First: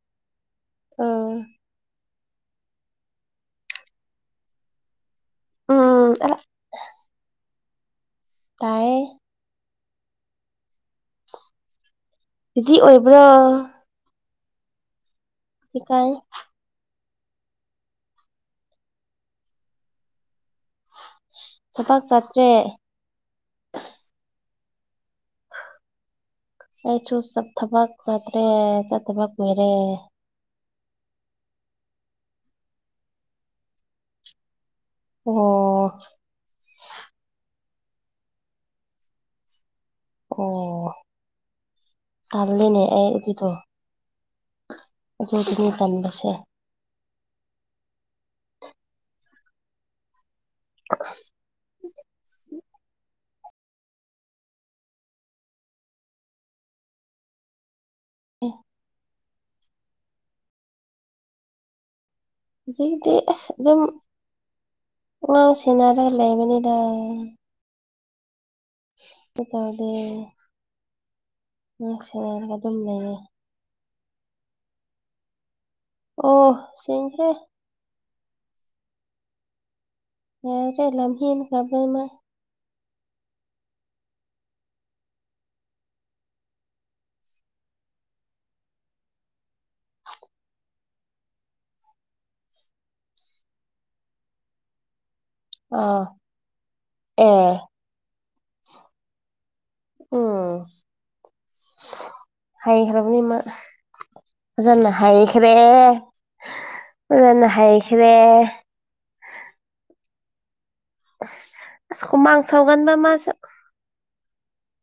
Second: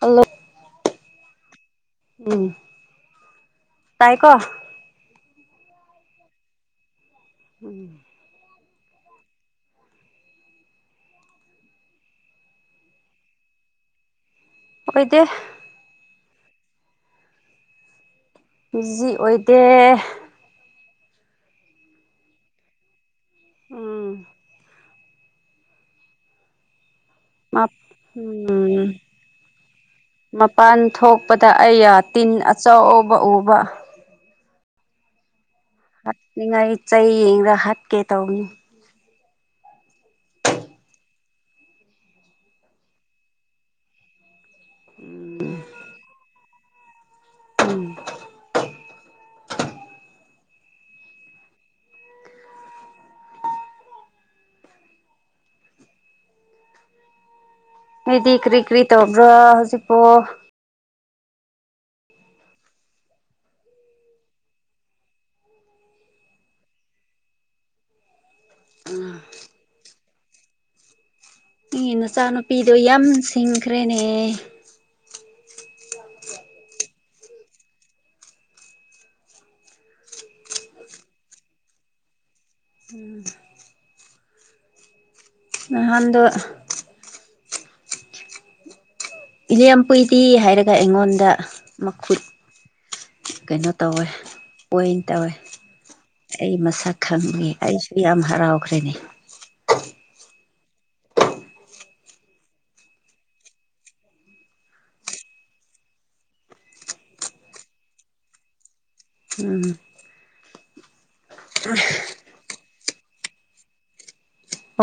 Hello ꯎꯝ ꯎꯝ ꯇꯥꯏ ꯀꯣ ꯎꯝ ꯑꯥ ꯎꯝ ꯇꯥꯏꯌꯦ ꯕꯤꯖꯤ ꯑꯣꯏꯕ꯭ꯔꯣ ꯑꯣꯏꯗꯦ ꯏꯀꯥꯏꯌꯦ ꯕꯤꯖꯤ ꯑꯣꯏꯗꯦ ꯊꯕꯥꯛ ꯆꯥꯠꯇ꯭ꯔꯦ ꯎꯝ ꯑꯩꯁꯨ ꯆꯞ ꯊꯕꯛ ꯆꯠꯇ꯭ꯔꯦ ꯎꯝ ꯆꯠꯇꯕ ꯀꯨꯏꯔꯦ ꯃꯄꯥꯟ ꯊꯣꯛꯄꯗ ꯑꯩꯩꯌ ꯇꯤꯟ ꯑꯆꯧꯕ ꯎꯕ ꯑꯣꯍꯣ ꯅꯤꯡꯉꯥꯏ ꯆꯩ ꯌꯦꯡꯔ ꯍꯥꯠꯀꯦ ꯇꯧꯕꯅꯤ ꯑꯣ ꯇꯟꯂꯤꯅꯦ ꯑꯩ ꯑꯗꯨꯗꯣ ꯑꯗꯨꯗꯨꯅꯤ ꯇꯟꯕꯁꯦ ꯎꯝ [unintelligible] ꯅꯣꯏꯗꯤ ꯀ꯭ꯔꯤ ꯀ꯭ꯔꯤ ꯇꯧꯕ꯭ꯔꯣ ꯍꯧꯖꯤꯛꯄꯨ ꯍꯨꯖꯤꯛꯇꯤ ꯑꯁ ꯑꯗꯨꯝ ꯑꯉꯥꯡ ꯁꯦꯅꯔꯒ ꯂꯩꯕꯅꯤꯗꯥ [unintelligible] ꯇꯥꯎꯗꯦ ꯅꯪꯒꯤ ꯅꯆꯥꯅꯨꯄꯤꯗꯨ ꯑꯗꯨꯝ ꯌꯥꯝ ꯂꯩꯌꯦ ꯁꯤꯡꯈ꯭ꯔꯦꯅꯦ ꯑꯣ ꯁꯤꯡꯈ꯭ꯔꯦ ꯌꯥꯗ꯭ꯔꯦ ꯂꯝꯍꯦꯟꯈ꯭ꯔꯕ ꯃꯥ ꯎꯝ ꯅꯍꯥꯟꯗꯣ ꯏꯂꯦꯝ ꯄꯨꯏꯗꯤ ꯍꯥꯏꯔꯒ ꯑꯩꯉꯣꯟꯗ ꯃꯈꯨꯠ ꯀꯩꯅꯣ ꯇꯧꯋꯦ ꯄꯣꯏꯟ ꯇꯧꯋꯦ ꯑꯥ ꯑꯩ ꯃꯁꯛ ꯈꯪꯉꯦ ꯑꯦ ꯑꯩꯁꯨ ꯌꯥꯝ ꯍꯔꯥꯎꯈ꯭ꯔꯦꯅꯦ ꯎꯝ ꯍꯩꯈ꯭ꯔꯕꯅꯤ ꯃ ꯑꯣꯖꯥꯅ ꯍꯥꯏꯈꯔꯦ ꯑꯣꯖꯅ ꯍꯥꯏꯈꯔꯦ ꯎꯝ ꯑꯁ ꯍꯨꯃꯥꯡ ꯁꯧꯒꯟꯕ ꯃꯥꯁꯨ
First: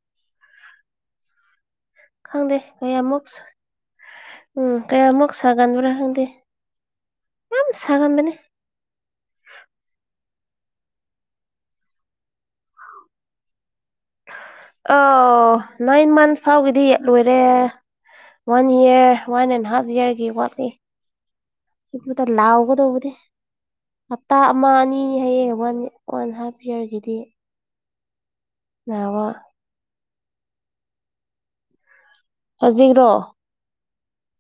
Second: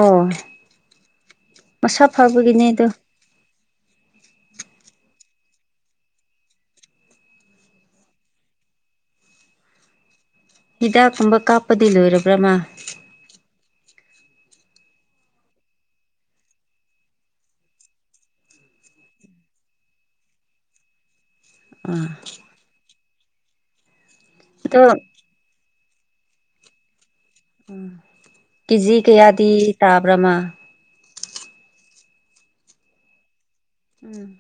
ꯑꯣ ꯃꯁꯥ ꯈꯪꯗꯦ ꯐꯕꯒꯤꯅꯦ ꯑꯗꯣ ꯀꯌꯥꯃꯨꯛ ꯎꯝ ꯀꯌꯥꯃꯨꯛ ꯁꯥꯒꯟꯕ꯭ꯔꯥ ꯈꯪꯗꯦ ꯌꯥꯝ ꯁꯥꯒꯟꯕꯅꯦ ꯍꯤꯗꯥꯛꯀꯨꯝꯕ ꯀꯥꯞꯄꯗꯤ ꯂꯣꯏꯔꯕ꯭ꯔ ꯃꯥ ꯑꯥꯎ ꯅꯥꯏꯟ ꯃꯟꯁ ꯐꯥꯎꯒꯤꯗꯤ ꯂꯣꯏꯔꯦ one year one and half ꯏꯌꯥꯔꯒꯤ ꯋꯥꯠꯂꯤ ꯑꯥ ꯑꯄꯨꯗ ꯂꯥꯎꯒꯗꯧꯕꯗꯤ ꯍꯞꯇꯥ ꯑꯃ ꯑꯗꯣ ꯑꯅꯤꯅꯤ ꯍꯥꯏꯌꯦ ꯋꯥꯟ ꯋꯥꯟ ꯍꯥꯞ ꯏꯌꯥꯔꯒꯤꯗꯤ ꯀꯦꯖꯤ ꯅꯥꯕ ꯀꯌꯥꯗꯤ ꯇꯥꯕ꯭ꯔꯥ ꯃꯥ ꯍꯣꯖꯤꯛꯔꯣ ꯎꯝ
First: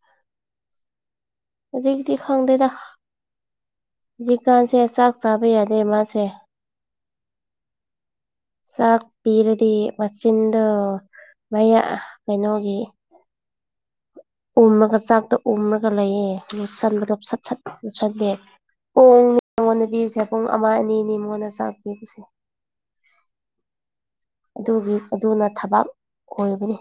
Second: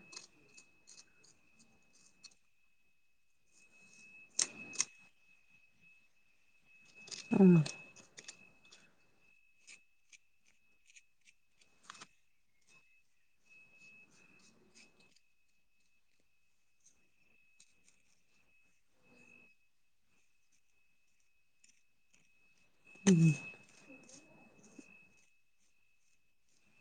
ꯍꯨꯖꯤꯛꯇꯤ ꯈꯪꯗꯦꯗ ꯖꯤꯛꯀꯥꯟꯁꯦ ꯆꯥꯛ ꯆꯥꯕ ꯌꯥꯗꯦ ꯃꯥꯁꯦ ꯎꯪ ꯆꯥꯛ ꯄꯤꯔꯗꯤ ꯃꯆꯤꯟꯗ ꯃꯌꯥ ꯀꯩꯅꯣꯒꯤ ꯎꯝꯃꯒ ꯆꯥꯛꯇꯣ ꯎꯝꯃꯒ ꯂꯩꯌꯦ ꯌꯣꯠꯁꯟꯕꯗꯣ ꯁꯠ ꯁꯠ ꯌꯣꯁꯟꯗꯦ ꯄꯨꯡ ꯃꯉꯣꯟꯗꯗꯤ ꯁꯦ ꯄꯨꯡ ꯑꯃ ꯑꯅꯤꯅꯤ ꯃꯉꯣꯟꯗ ꯆꯥꯛ ꯄꯤꯕꯁꯦ [unintelligible] ꯑꯗꯨꯒꯤ ꯑꯗꯨꯅ ꯊꯕꯛ ꯑꯣꯏꯕꯅꯤ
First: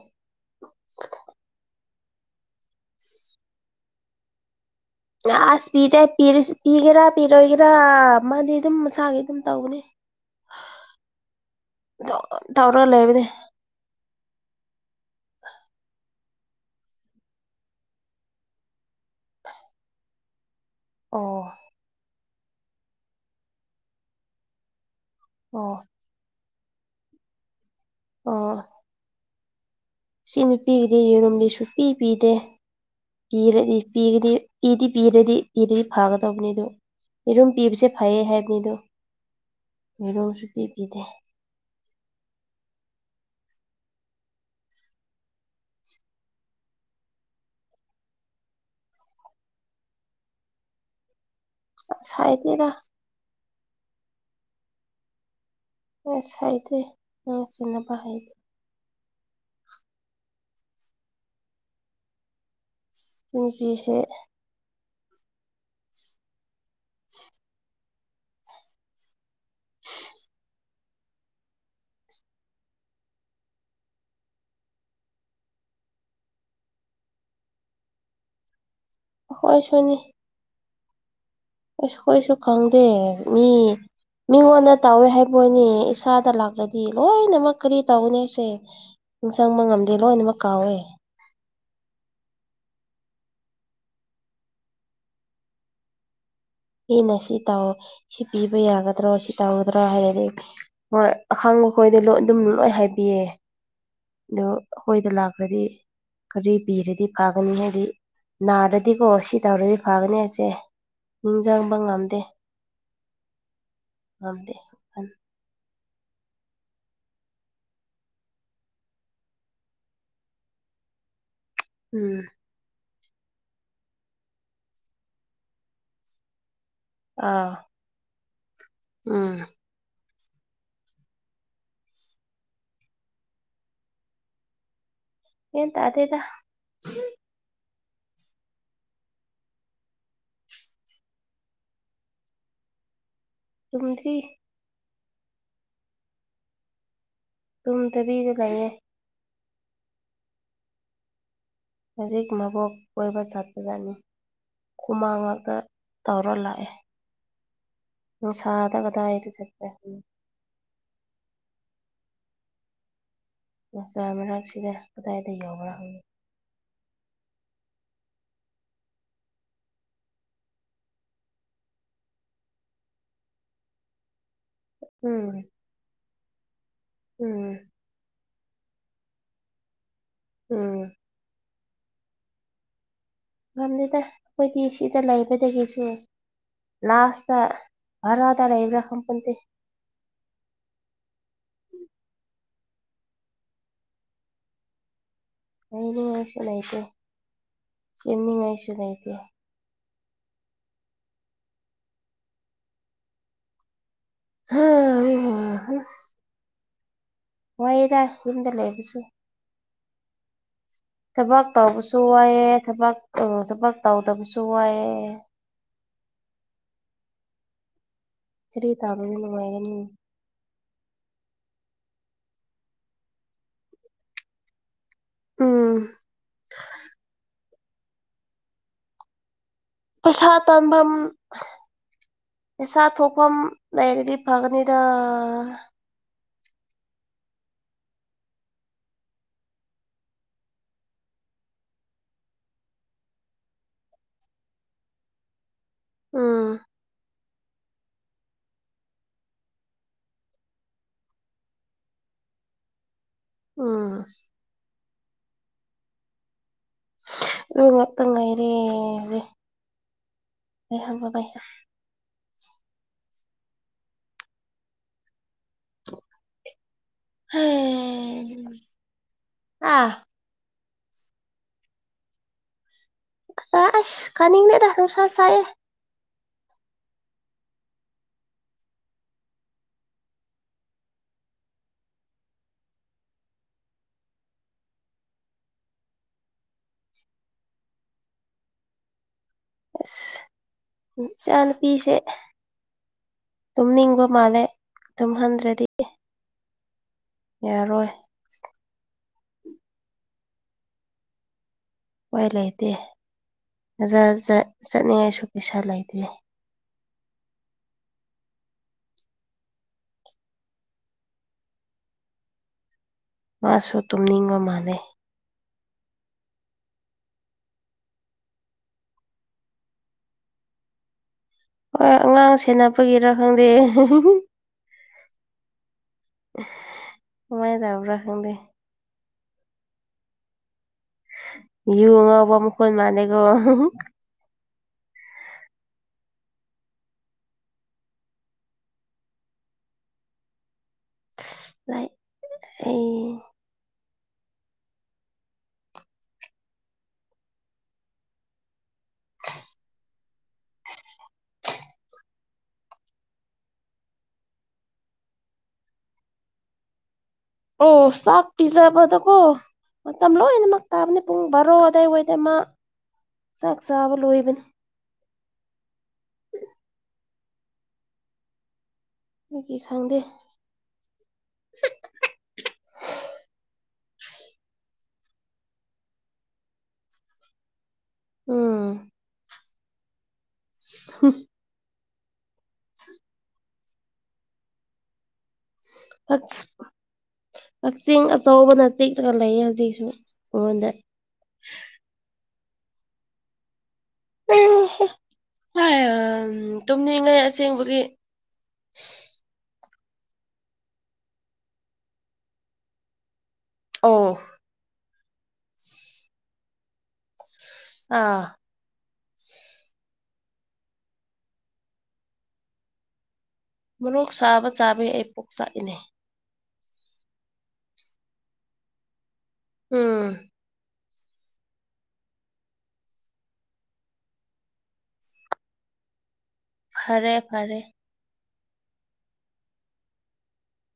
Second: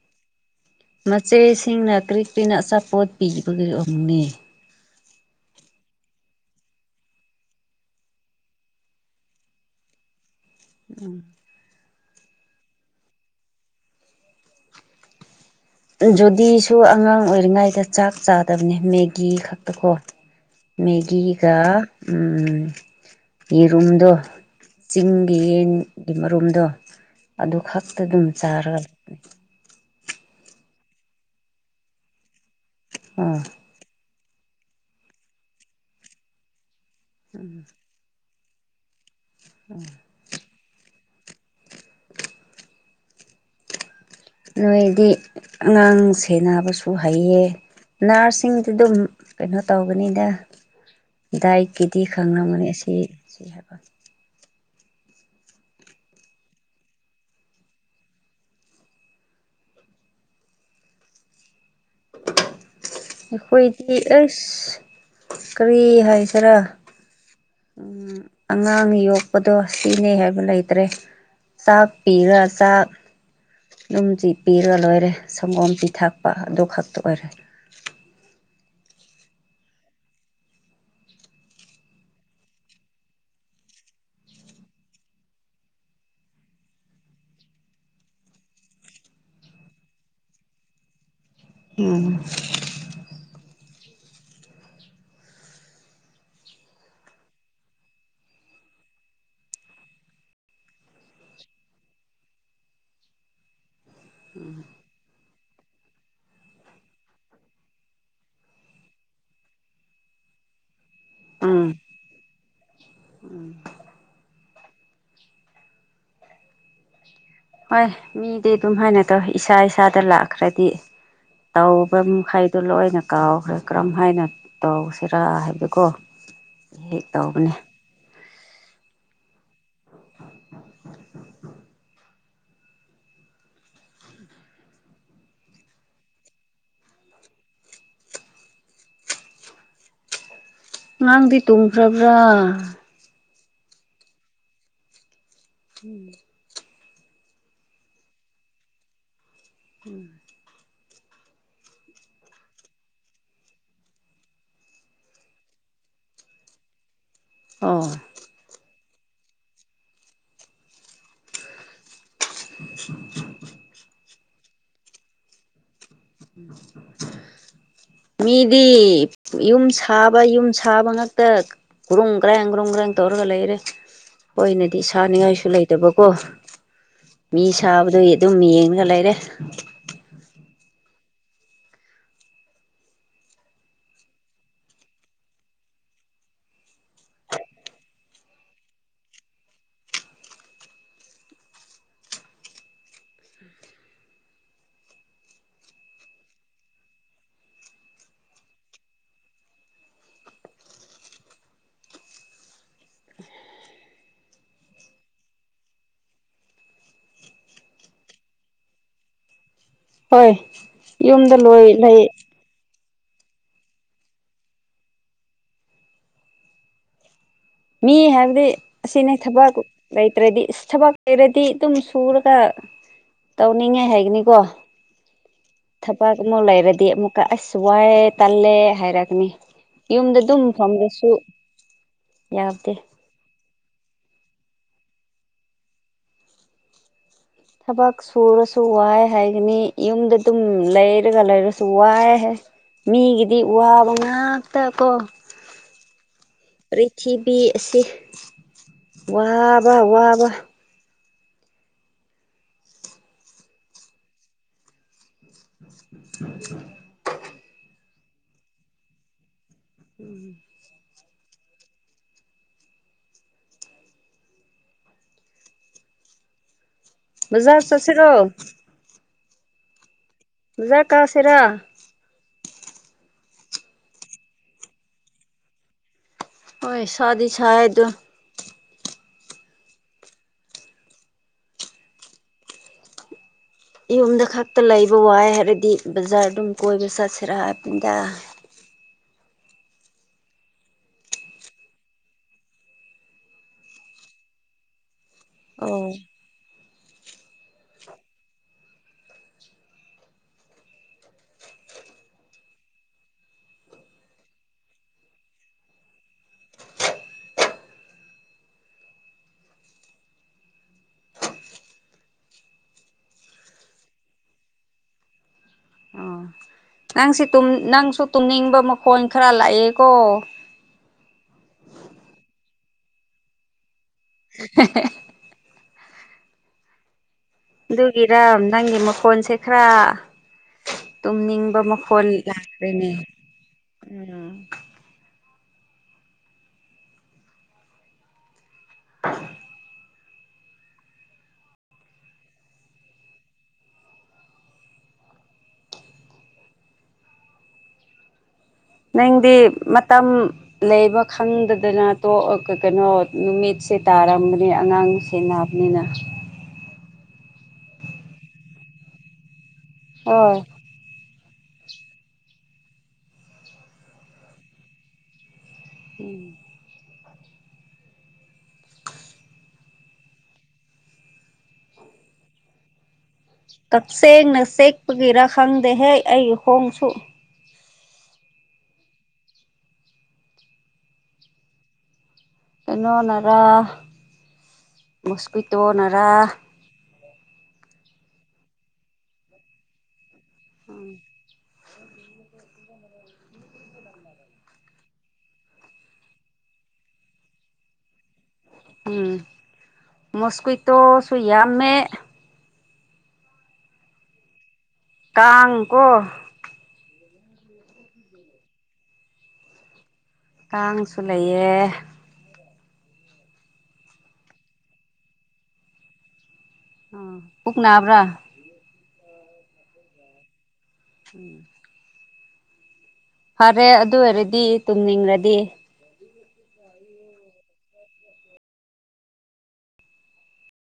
ꯃꯆꯦꯁꯤꯡꯅ ꯀ꯭ꯔꯤ ꯀ꯭ꯔꯤꯅ ꯑꯆꯥꯄꯣꯠ ꯄꯤꯕꯒꯤ ꯑꯣꯏꯛꯅꯤ ꯑꯁ ꯄꯤꯗꯦ ꯄꯤꯒꯦꯔꯥ ꯄꯤꯔꯣꯏꯒꯦꯔꯥ ꯃꯥꯗꯤ ꯑꯗꯨꯝ ꯃꯁꯥꯒꯤ ꯑꯗꯨꯝ ꯇꯧꯅꯦ ꯎꯝ ꯇꯧꯔ ꯂꯩꯕꯅꯤ ꯖꯨꯗꯤꯁꯨ ꯑꯉꯥꯡ ꯑꯣꯏꯔꯤꯉꯩꯗ ꯆꯥꯛ ꯆꯥꯗꯕꯅꯦ ꯃꯦꯒꯤ ꯈꯛꯇꯀꯣ ꯑꯣ ꯃꯦꯒꯤꯒ ꯌꯦꯔꯨꯝꯗꯣ ꯆꯤꯡ ꯑꯣ ꯌꯦꯟꯒꯤ ꯃꯔꯨꯝꯗꯣ ꯑꯗꯨ ꯈꯛꯇ ꯑꯗꯨꯝ ꯑꯣ ꯆꯥꯔꯒ ꯁꯤ ꯅꯨꯄꯤꯒꯤꯗꯤ ꯌꯦꯔꯨꯝꯗꯤ ꯁꯨꯄꯤ ꯄꯤꯗꯦ ꯑꯣ ꯄꯤꯔꯗꯤ ꯄꯤꯒꯗꯤ ꯏꯗꯤ ꯄꯤꯔꯗꯤ ꯄꯤꯔꯗꯤ ꯐꯒꯗꯧꯕꯅꯤꯗ ꯌꯦꯔꯨꯝ ꯄꯤꯕꯁꯦ ꯐꯩꯌꯦ ꯍꯥꯏꯕꯅꯤꯗꯣ [unintelligible] ꯃꯤꯔꯣꯜꯁꯨ ꯄꯤꯕꯤꯗꯦ ꯅꯣꯏꯗꯤ ꯑꯉꯥꯡ ꯁꯦꯟꯅꯕꯁꯨ ꯍꯩꯌꯦ ꯅꯔꯁꯁꯤꯡꯗꯨꯗꯨꯝ ꯀꯩꯅꯣ ꯇꯧꯕꯅꯤꯗ ꯗꯥꯏꯀꯤꯗꯤ ꯑꯁ ꯍꯥꯏꯗꯦꯗ ꯈꯪꯉꯃꯅꯤ ꯑꯁꯤ ꯁꯤ ꯍꯥꯏꯕ ꯑꯁ ꯍꯥꯏꯗꯦ ꯅꯪ ꯆꯟꯅꯅꯕ ꯍꯥꯏꯗꯦ ꯅꯨꯄꯤꯁꯦ ꯑꯩꯈꯣꯏꯗꯤ ꯑꯁ ꯀꯔꯤ ꯍꯥꯏꯁꯤꯔꯥ [unintelligible] ꯎꯝ ꯑꯉꯥꯡ ꯌꯣꯛꯄꯗꯣ ꯁꯤꯅꯦ ꯍꯥꯏꯕ ꯂꯩ ꯆꯠꯇ꯭ꯔꯦ ꯆꯥꯛ ꯄꯤꯔ ꯆꯥꯛ ꯑꯗꯨꯝꯁꯤ ꯄꯤꯔꯒ ꯂꯣꯏꯔꯦ ꯁꯪꯒꯣꯝ ꯆꯤ ꯊꯛꯄ ꯑꯗꯨ ꯈꯛꯇ ꯑꯣꯏꯔꯦ ꯈꯣꯏꯁꯨꯅꯤ ꯑꯁ ꯍꯣꯏꯁꯨ ꯈꯪꯗꯦ ꯃꯤ ꯃꯤꯉꯣꯟꯗ ꯇꯧꯋꯦ ꯍꯥꯏꯕꯣꯏꯅꯤ ꯏꯁꯥꯗ ꯂꯥꯛꯇ꯭ꯔꯗꯤ ꯂꯣꯏꯅꯃꯛ ꯀꯔꯤ ꯇꯧꯅꯤ ꯑꯩꯁꯦ ꯅꯤꯡ ꯆꯪꯕ ꯉꯝꯗꯦ ꯂꯣꯏꯅꯃꯛ ꯀꯥꯎꯋꯦ ꯎꯝ ꯃꯤꯅ ꯁꯤ ꯇꯧ ꯁꯤ ꯄꯤꯕ ꯌꯥꯒꯗ꯭ꯔꯣ ꯁꯤ ꯇꯧꯒꯗ꯭ꯔꯣ ꯍꯥꯏꯔꯗꯤ ꯍꯣꯏ ꯑꯈꯥꯡ ꯃꯈꯣꯏꯗ ꯂꯣꯏ ꯑꯗꯨꯝ ꯂꯣꯏ ꯍꯥꯏꯕꯤꯌꯦ ꯗꯨ ꯑꯩꯈꯣꯏꯗ ꯂꯥꯀꯅꯤ ꯀꯔꯤ ꯄꯤꯔꯗꯤ ꯐꯒꯅꯤ ꯍꯥꯏꯗꯤ ꯅꯥꯔꯗꯤꯀꯣ ꯁꯤ ꯇꯧꯔꯗꯤ ꯐꯒꯅꯤ ꯍꯥꯏꯕꯁꯦ ꯎꯝ ꯅꯤꯡꯖꯥꯡꯕ ꯉꯝꯗꯦ ꯉꯝꯗꯦ ꯍꯣꯏ ꯃꯤꯗꯤ ꯑꯗꯨꯝ ꯍꯥꯏꯅ ꯇꯧ ꯏꯁꯥ ꯏꯁꯥꯗ ꯂꯥꯛꯈ꯭ꯔꯗꯤ ꯇꯧꯕ ꯎꯝ ꯑꯗꯨ ꯂꯣꯏꯅ ꯀꯥꯎꯈ꯭ꯔꯦ ꯀꯔꯝ ꯍꯥꯏꯅ ꯇꯧꯁꯤꯔꯥ ꯍꯥꯏꯕꯀꯣ ꯍꯦꯛ ꯇꯧꯕꯅꯦ ꯑꯥ ꯎꯝ ꯌꯦꯟ ꯇꯥꯗꯦꯗ ꯉꯥꯡꯗꯤ ꯇꯨꯝꯈ꯭ꯔꯕ꯭ꯔꯥ ꯆꯨꯝꯗ꯭ꯔꯤ ꯎꯝ ꯇꯨꯝꯗꯕꯤꯗ ꯂꯩꯌꯦ ꯎꯝ ꯍꯧꯖꯤꯛ ꯃꯕꯣꯛ ꯀꯣꯏꯕ ꯆꯠꯄꯖꯅꯤ ꯍꯨꯃꯥꯡ ꯉꯥꯛꯇ ꯇꯧꯔ ꯂꯥꯛꯑꯦ ꯑꯣ ꯅꯨꯡꯁꯥꯗ ꯀꯗꯥꯏꯗ ꯆꯠꯀꯦ [inaudible] ꯃꯆꯥ ꯃꯔꯛꯁꯤꯗꯤ ꯀꯗꯥꯏꯗ ꯌꯥꯎꯕ꯭ꯔꯥ ꯍꯪ [inaudible] ꯃꯤꯗꯤ ꯌꯨꯝ ꯁꯥꯕ ꯌꯨꯝ ꯁꯥꯕ ꯉꯥꯛꯇ ꯒ꯭ꯔꯨꯝ ꯒ꯭ꯔꯦꯡ ꯒ꯭ꯔꯨꯝ ꯒ꯭ꯔꯦꯡ ꯇꯧꯔꯒ ꯂꯩꯔꯦ꯫ ꯈꫭꯏꯅꯗꯤ ꯎꯝ ꯁꯥꯅꯤꯡꯉꯥꯏꯁꯨ ꯂꯩꯇꯕꯀꯣ ꯃꯤ ꯎꯝ ꯁꯥꯕꯗꯣ ꯌꯦꯠ ꯗꯨꯝ ꯌꯦꯡꯂꯒ ꯂꯩꯔꯦ꯫ ꯎꯝ꯫ ꯉꯝꯗꯦꯗ ꯑꯩꯈꯣꯏꯗꯤ ꯁꯤꯗ ꯂꯩꯕꯗꯒꯤꯁꯨ ꯂꯥꯁ꯭ꯠꯇ ꯕꯔꯥꯗ ꯂꯩꯕ꯭ꯔꯥ ꯈꯪꯄꫭꯟꯇꯦ ꯂꯩꯅꯤꯡꯉꯥꯏꯁꯨ ꯂꯩꯇꯦ ꯁꯦꯝꯅꯤꯡꯉꯥꯏꯁꯨ ꯂꯩꯇꯦ [inaudible] ꯋꯥꯏꯗ ꯌꯨꯝꯗ ꯂꯩꯕꯁꯨ ꯍꯣꯏ ꯌꯨꯝꯗ ꯊꯕꯛ ꯂꯣꯏ ꯇꯧꯕꯁꯨ ꯂꯩ ꯋꯥꯏꯑꯦ ꯊꯕꯛ ꯑꯥ ꯊꯕꯛ ꯇꯧꯗꯕꯁꯨ ꯋꯥꯏꯑꯦ ꯃꯤ ꯍꯥꯏꯕꯗꯤ ꯀꯔꯤ ꯑꯁꯤꯅꯤ ꯇꯧꯔꯗꯤ ꯊꯕꯛ ꯅꯨꯡꯉꯥꯏꯒꯅꯤ ꯂꯩ ꯇ꯭ꯔꯥꯗꯤ ꯏꯁ ꯊꯕꯛ ꯂꯩꯔꯗꯤ ꯑꯗꯨꯝ ꯁꯨꯔꯒ ꯇꯧꯅꯤꯡꯉꯥꯏ ꯍꯥꯏꯒꯅꯤꯀꯣ ꯎꯝ ꯊꯕꯛ ꯑꯃꯨꯛ ꯂꯩꯔꯗꯤ ꯑꯃꯨꯛꯀ ꯑꯁ ꯋꯥꯏꯌꯦ ꯇꯜꯂꯦ ꯍꯥꯏꯔꯛꯒꯅꯤ ꯌꯨꯝꯗ ꯄꯩꯁꯥ ꯑꯗꯨꯝ ꯇꯥꯟꯐꯝ ꯐꯝꯔꯥꯁꯨ ꯄꯩꯁꯥ ꯊꯣꯛꯐꯝ ꯂꯩꯔꯗꯤ ꯐꯒꯅꯤꯗ ꯊꯕꯛ ꯁꯨꯔꯁꯨ ꯋꯥꯏ ꯍꯥꯏꯒꯅꯤ ꯌꯨꯝꯗ ꯑꯗꯨꯝ ꯂꯩꯔꯒ ꯂꯩꯔꯁꯨ ꯋꯥꯏ ꯍꯥꯏ ꯃꯤꯒꯤꯗꯤ ꯋꯥꯕ ꯉꯥꯛꯇ ꯀꯣ ꯎꯝ ꯄ꯭ꯔꯤꯊꯤꯕꯤ ꯑꯁꯤ ꯋꯥꯕ ꯋꯥꯕ ꯎꯝ꯫ [inaudible] ꯑꯗꯨ ꯉꯥꯛꯇ ꯉꯥꯏꯔꯦꯅꯦ ꯎꯝ꯫ ꯂꯩꯍꯧ ꯕꯕꯥꯏꯍꯦ ꯕꯖꯥꯔ ꯆꯠꯁꯤꯔꯣ ꯑꯥ ꯕꯖꯥꯔ ꯀꯥꯁꯤꯔꯥ ꯑ ꯑꯁ ꯀꯥꯅꯤꯡꯗꯦꯗ ꯅꯨꯡꯁꯥ ꯁꯥꯏꯌꯦ ꯍꯣꯏ ꯁꯥꯗꯤ ꯁꯥꯏ ꯑꯗꯨꯝ ꯌꯨꯝꯗ ꯈꯛꯇ ꯂꯩꯕ ꯋꯥꯏ ꯍꯥꯏꯔꯗꯤ ꯕꯖꯥꯔ ꯑꯗꯨꯝ ꯀꯣꯏꯕ ꯆꯠꯁꯤꯔꯥ ꯍꯥꯏꯕꯅꯤꯗ ꯑꯁ ꯏꯆꯥ ꯅꯨꯄꯤꯁꯦ ꯇꯨꯝꯅꯤꯡꯕ ꯃꯥꯜꯂꯦ ꯇꯨꯝꯍꯟ ꯑꯣ ꯌꯥꯔꯣꯏ ꯎꯄꯥꯏ ꯂꯩꯇꯦ ꯕꯖꯥꯔ ꯆꯠ ꯆꯠꯅꯤꯡꯉꯥꯏꯁꯨ ꯄꯩꯁꯥ ꯂꯩꯇꯦ꯫ ꯃꯥꯁꯨ ꯇꯨꯝꯅꯤꯡꯕ ꯃꯥꯜꯂꯦ ꯑꯣ ꯅꯪꯁꯤ ꯇꯨꯝ ꯅꯪꯁꯨ ꯇꯨꯝꯅꯤꯡꯕ ꯃꯈꯣꯜ ꯈꯔ ꯂꯥꯛꯑꯦꯀꯣ ꯍꯣꯏ ꯑꯉꯥꯡ ꯁꯦꯟꯅꯕꯒꯤꯔꯥ ꯈꯪꯗꯦ꯫ [inaudible] [inaudible] ꯇꯧꯕ꯭ꯔꯥ ꯗꯨꯒꯤꯔꯥ ꯈꯪꯗꯦ ꯅꯪꯒꯤ ꯃꯈꯣꯟꯁꯦ ꯈꯔ ꯇꯨꯝꯅꯤꯡꯕ ꯌꯨ ꯃꯈꯣꯟ ꯉꯥꯎꯕ ꯃꯈꯣꯟ ꯂꯥꯛꯈ꯭ꯔꯦꯅꯦ ꯃꯥꯜꯂꯦꯀꯣ ꯎꯝ [unintelligible] ꯂꯥꯏ ꯑꯩ ꯅꯪꯗꯤ ꯃꯇꯝ ꯂꯩꯕ ꯈꯪꯗꯗꯅ ꯇꯣ ꯑꯥ ꯀꯥ ꯀꯩꯅꯣ ꯅꯨꯃꯤꯠꯁꯦ ꯇꯥꯔꯝꯕꯅꯦ ꯑꯉꯥꯡꯁꯤ ꯁꯦꯟꯅꯥꯕꯅꯤꯅ ꯑꯣ ꯆꯥꯛ ꯄꯤꯖꯕꯗ ꯀꯣ ꯃꯇꯝ ꯍꯣꯏ ꯂꯣꯏꯅꯃꯛ ꯇꯥꯕꯅꯤ ꯄꯨꯡ ꯕꯥꯔꯣ ꯑꯗꯥꯢꯋꯥꯏꯗ ꯃꯥ ꯆꯥꯛ ꯆꯥꯕ ꯂꯣꯏꯕꯅꯤ ꯎꯝ ꯃꯤꯒꯤ ꯈꯪꯗꯦ ꯀꯛꯆꯦꯡꯅ ꯆꯦꯛꯄꯒꯤꯔ ꯈꯪꯗꯦꯍꯦ ꯑꯩꯒꯤ ꯈꯣꯡꯁꯨ ꯎꯝ ꯍꯝ ꯀꯩꯅꯣꯅꯔꯥ ꯃꯣꯁꯀꯨꯏꯇꯣꯅ ꯀꯛ ꯀꯛꯆꯤꯡ ꯑꯆꯧꯕꯅ ꯆꯤꯛꯔꯒ ꯂꯩꯌꯦ ꯍꯧꯖꯤꯛꯁꯨ ꯑꯉꯣꯟꯗ ꯑꯦ ꯍꯦ ꯇꯨꯝꯅꯤꯡꯉꯦ ꯑꯁꯦꯡꯕꯒꯤ ꯎꯝ ꯃꯣꯁꯀꯨꯏꯇꯣꯁꯨ ꯌꯥꯝꯃꯦ ꯑꯣ ꯀꯥꯡ ꯀꯣ ꯑꯥ ꯀꯥꯡꯁꯨ ꯂꯩꯌꯦ ꯃꯔꯣꯛ ꯁꯥꯕ ꯆꯥꯕꯩ ꯑꯩ ꯄꯨꯛ ꯆꯥꯛꯏꯅꯦ ꯑ ꯄꯨꯛ ꯅꯥꯕ꯭ꯔꯥ ꯎꯝ ꯎꯝ ꯐꯥꯔꯦ ꯑꯗꯨ ꯑꯣꯏꯔꯗꯤ ꯇꯨꯝꯅꯤꯡꯔꯗꯤ ꯐꯔꯦ ꯐꯔꯦ